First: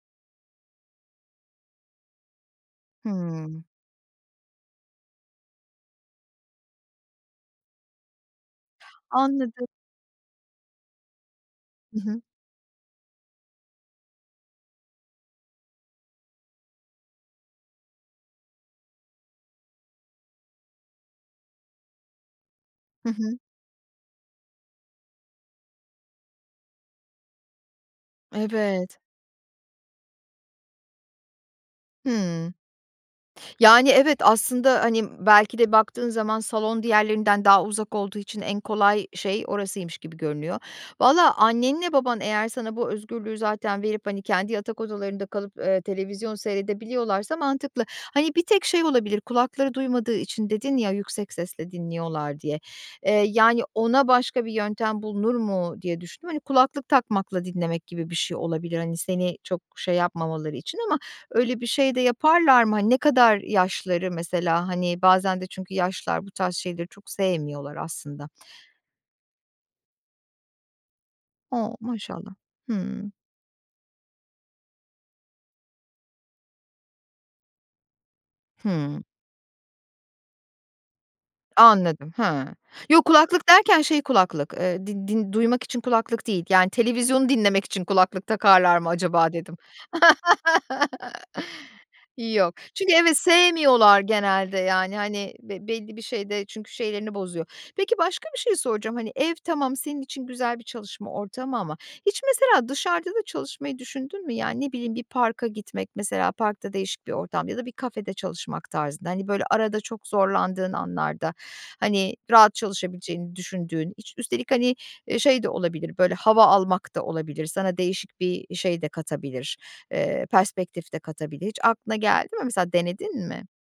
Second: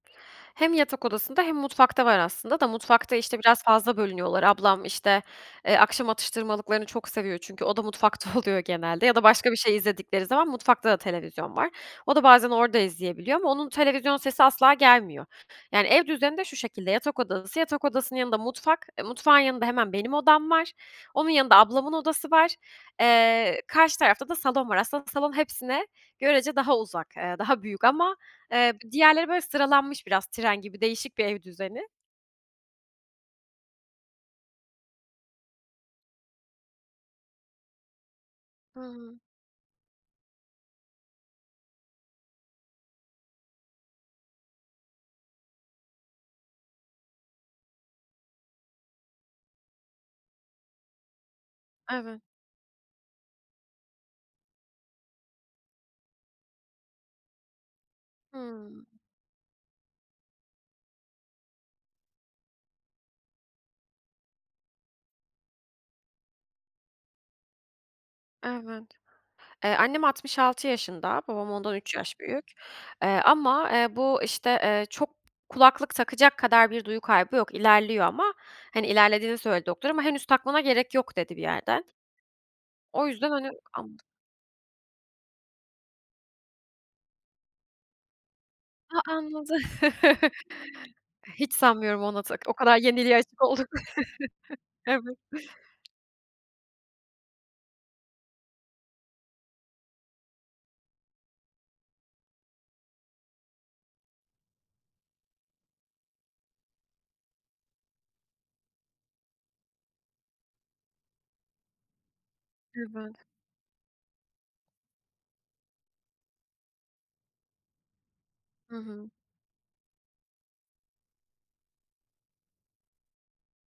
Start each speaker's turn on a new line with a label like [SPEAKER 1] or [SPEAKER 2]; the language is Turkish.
[SPEAKER 1] Hem yatak odasında, hem mutfakta var aslında da mutfakta, işte,
[SPEAKER 2] Hımm.
[SPEAKER 1] biraz fazla bölünüyorlar. Ablam, işte, eee, akşam atıştırmalıklarını çok seviyor çünkü o da mutfakta oluyor genelde ya da başka bir
[SPEAKER 2] Anladım.
[SPEAKER 1] şey izledikleri zaman mutfakta da televizyon var.
[SPEAKER 2] Hı
[SPEAKER 1] O
[SPEAKER 2] hı.
[SPEAKER 1] da bazen orada izleyebiliyor ama onun televizyon sesi asla gelmiyor. Yani ev düzeni de şu şekilde, yatak odası, yatak odasının yanında mutfak, e, mutfağın yanında hemen benim odam var. Onun yanında ablamın odası var.
[SPEAKER 2] Hı hı.
[SPEAKER 1] Eee, karşı tarafta da salon var. Aslında salon hepsine görece daha uzak, eee, daha büyük ama, eee, b
[SPEAKER 2] Evet.
[SPEAKER 1] diğerleri böyle sıralanmış biraz tren gibi değişik bir ev düzeni.
[SPEAKER 2] Hımm. Yani, evet, aslında, hani, b belki de baktığın zaman salon diğerlerinden daha uzak olduğu için en kolay
[SPEAKER 1] Hıı.
[SPEAKER 2] şey orasıymış gibi görünüyor. Vallahi, annenle baban eğer sana bu özgürlüğü zaten verip, hani, kendi yatak odalarında kalıp, eee, televizyon seyredebiliyorlarsa mantıklı. Hani, bir tek şey olabilir kulakları duymadığı için dedin ya yüksek sesle
[SPEAKER 1] Eve
[SPEAKER 2] dinliyorlar diye. Eee, yani ona başka bir yöntem bulunur mu diye düşündüm. Hani, kulaklık takmakla dinlemek gibi bir şey olabilir,
[SPEAKER 1] Hımm.
[SPEAKER 2] hani, seni çok şey yapmamaları için ama öyle bir şey de yaparlar mı? Hani, ne kadar yaşları mesela? Hani, bazen de çünkü yaşlılar bu tarz şeyleri çok sevmiyorlar aslında.
[SPEAKER 1] Evet. Eee, annem 66 yaşında. Babam ondan
[SPEAKER 2] O!
[SPEAKER 1] 3 yaş
[SPEAKER 2] Maşallah.
[SPEAKER 1] büyük.
[SPEAKER 2] Hımm.
[SPEAKER 1] Eee, ama, eee, bu, işte, eee, çok kulaklık takacak kadar bir duyu kaybı yok. İlerliyor ama, hani,
[SPEAKER 2] Hımm.
[SPEAKER 1] ilerlediğini söyledi doktor ama henüz takmana gerek yok dedi bir yerde.
[SPEAKER 2] Anladım. Hıı. Yok,
[SPEAKER 1] O yüzden,
[SPEAKER 2] kulaklık
[SPEAKER 1] hani,
[SPEAKER 2] derken
[SPEAKER 1] am
[SPEAKER 2] şey kulaklık, eee, din din duymak için kulaklık değil yani televizyonu dinlemek için kulaklık takarlar mı
[SPEAKER 1] Ha
[SPEAKER 2] acaba
[SPEAKER 1] anladı
[SPEAKER 2] dedim.
[SPEAKER 1] hiç sanmıyorum ona tak
[SPEAKER 2] Yok,
[SPEAKER 1] o kadar
[SPEAKER 2] çünkü,
[SPEAKER 1] yeniliğe
[SPEAKER 2] evet,
[SPEAKER 1] açık olduklarını,
[SPEAKER 2] sevmiyorlar genelde yani,
[SPEAKER 1] evet.
[SPEAKER 2] hani, be belli bir şeyde çünkü şeylerini bozuyor. Peki başka bir şey soracağım, hani, ev tamam senin için güzel bir çalışma ortamı ama hiç mesela dışarıda da çalışmayı düşündün mü? Yani, ne bileyim bir parka gitmek mesela parkta değişik ortam ya da bir kafede çalışmak tarzında, hani, böyle arada çok zorlandığın anlarda, hani, rahat çalışabileceğini düşündüğün, iç üstelik, hani, eee, şey de olabilir böyle hava almak da olabilir sana değişik bir şey de katabilir, eee, perspektif de katabilir hiç aklına geldi mi mesela denedin mi?